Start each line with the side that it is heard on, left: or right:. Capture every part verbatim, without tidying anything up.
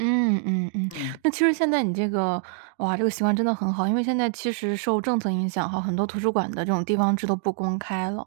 right: 嗯嗯嗯，
left: 嗯。
right: 那其实现在你这个，哇，这个习惯真的很好。因为现在其实受政策影响哈，很多图书馆的这种地方制都不公开了。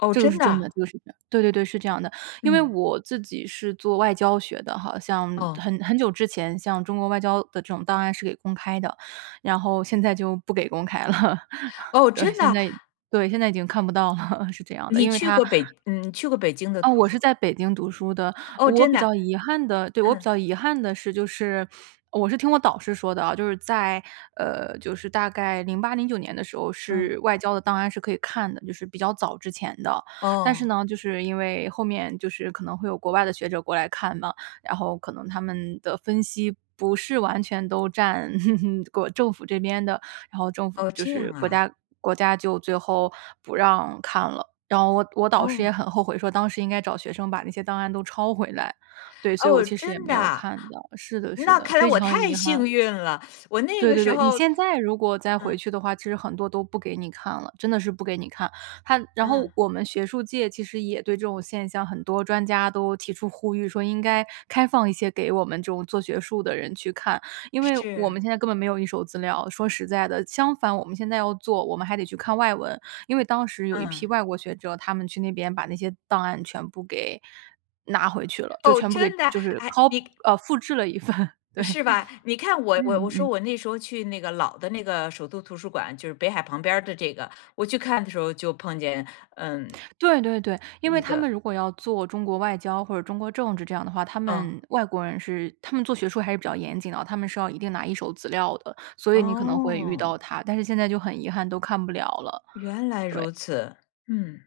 left: 哦，
right: 这个是
left: 真的
right: 真
left: 啊？
right: 的这个是真的，对对对，是这样的。因为
left: 嗯。
right: 我自己是做外交学的哈，像
left: 哦。
right: 很很久之前像中国外交的这种档案是给公开的，然后现在就不给公开了，
left: 哦，
right: 对，
left: 真
right: 现
left: 的？
right: 在对，现在已经看不到了，是这样的，
left: 你
right: 因为
left: 去
right: 它
left: 过北嗯，去过北京的
right: 呃，
left: 图
right: 我
left: 书
right: 是在北京读书的，
left: 哦，
right: 我
left: 真
right: 比
left: 的。
right: 较遗憾的对，我比
left: 嗯。
right: 较遗憾的是就是我是听我导师说的哦，就是在，呃，就是大概零八零九年的时候
left: 嗯。
right: 是外交的档案是可以看的，就是比较早之前的。但是
left: 哦。
right: 呢就是因为后面就是可能会有国外的学者过来看嘛，然后可能他们的分析不是完全都占 国政府这边的，然后政府
left: 哦，
right: 就
left: 这样
right: 是国
left: 啊。
right: 家国家就最后不让看了。然后我我导师
left: 哦。
right: 也很后悔说当时应该找学生把那些档案都抄回来，对，所以我
left: 哦，
right: 其实也
left: 真
right: 没有
left: 的。
right: 看到。是的是
left: 那
right: 的，
left: 看来
right: 非
left: 我
right: 常
left: 太
right: 遗憾。
left: 幸运了，我那
right: 对
left: 个
right: 对
left: 时
right: 对，你
left: 候
right: 现在如果再回
left: 嗯。
right: 去的话，其实很多都不给你看了，真的是不给你看。它然后
left: 嗯。
right: 我们学术界其实也对这种现象，很多专家都提出呼吁说应该开放一些给我们这种做学术的人去看，因为我
left: 是。
right: 们现在根本没有一手资料，说实在的，相反，我们现在要做，我们还得去看外文。因为当时有一批
left: 嗯。
right: 外国学者，他们去那边把那些档案全部给拿回去了，就
left: 哦，
right: 全部
left: 真
right: 给
left: 的，
right: 就是
left: 诶，
right: Co
left: 你
right: 哦，复制了一份对，
left: 是吧，你看我我
right: 嗯
left: 我说
right: 嗯。
left: 我那时候去那个老的那个首都图书馆，就是北海旁边儿的这个，我去看的时候就碰见嗯。
right: 对对对，因为
left: 一
right: 他
left: 个。
right: 们如果要做中国外交或者中国政治这样的话，他
left: 嗯。
right: 们外国人是他们做学术还是比较严谨的，他们是要一定拿一手资料的，所以你可能会遇
left: 哦。
right: 到他，但是现在就很遗憾都看不了了，
left: 原来
right: 对。
left: 如此，嗯。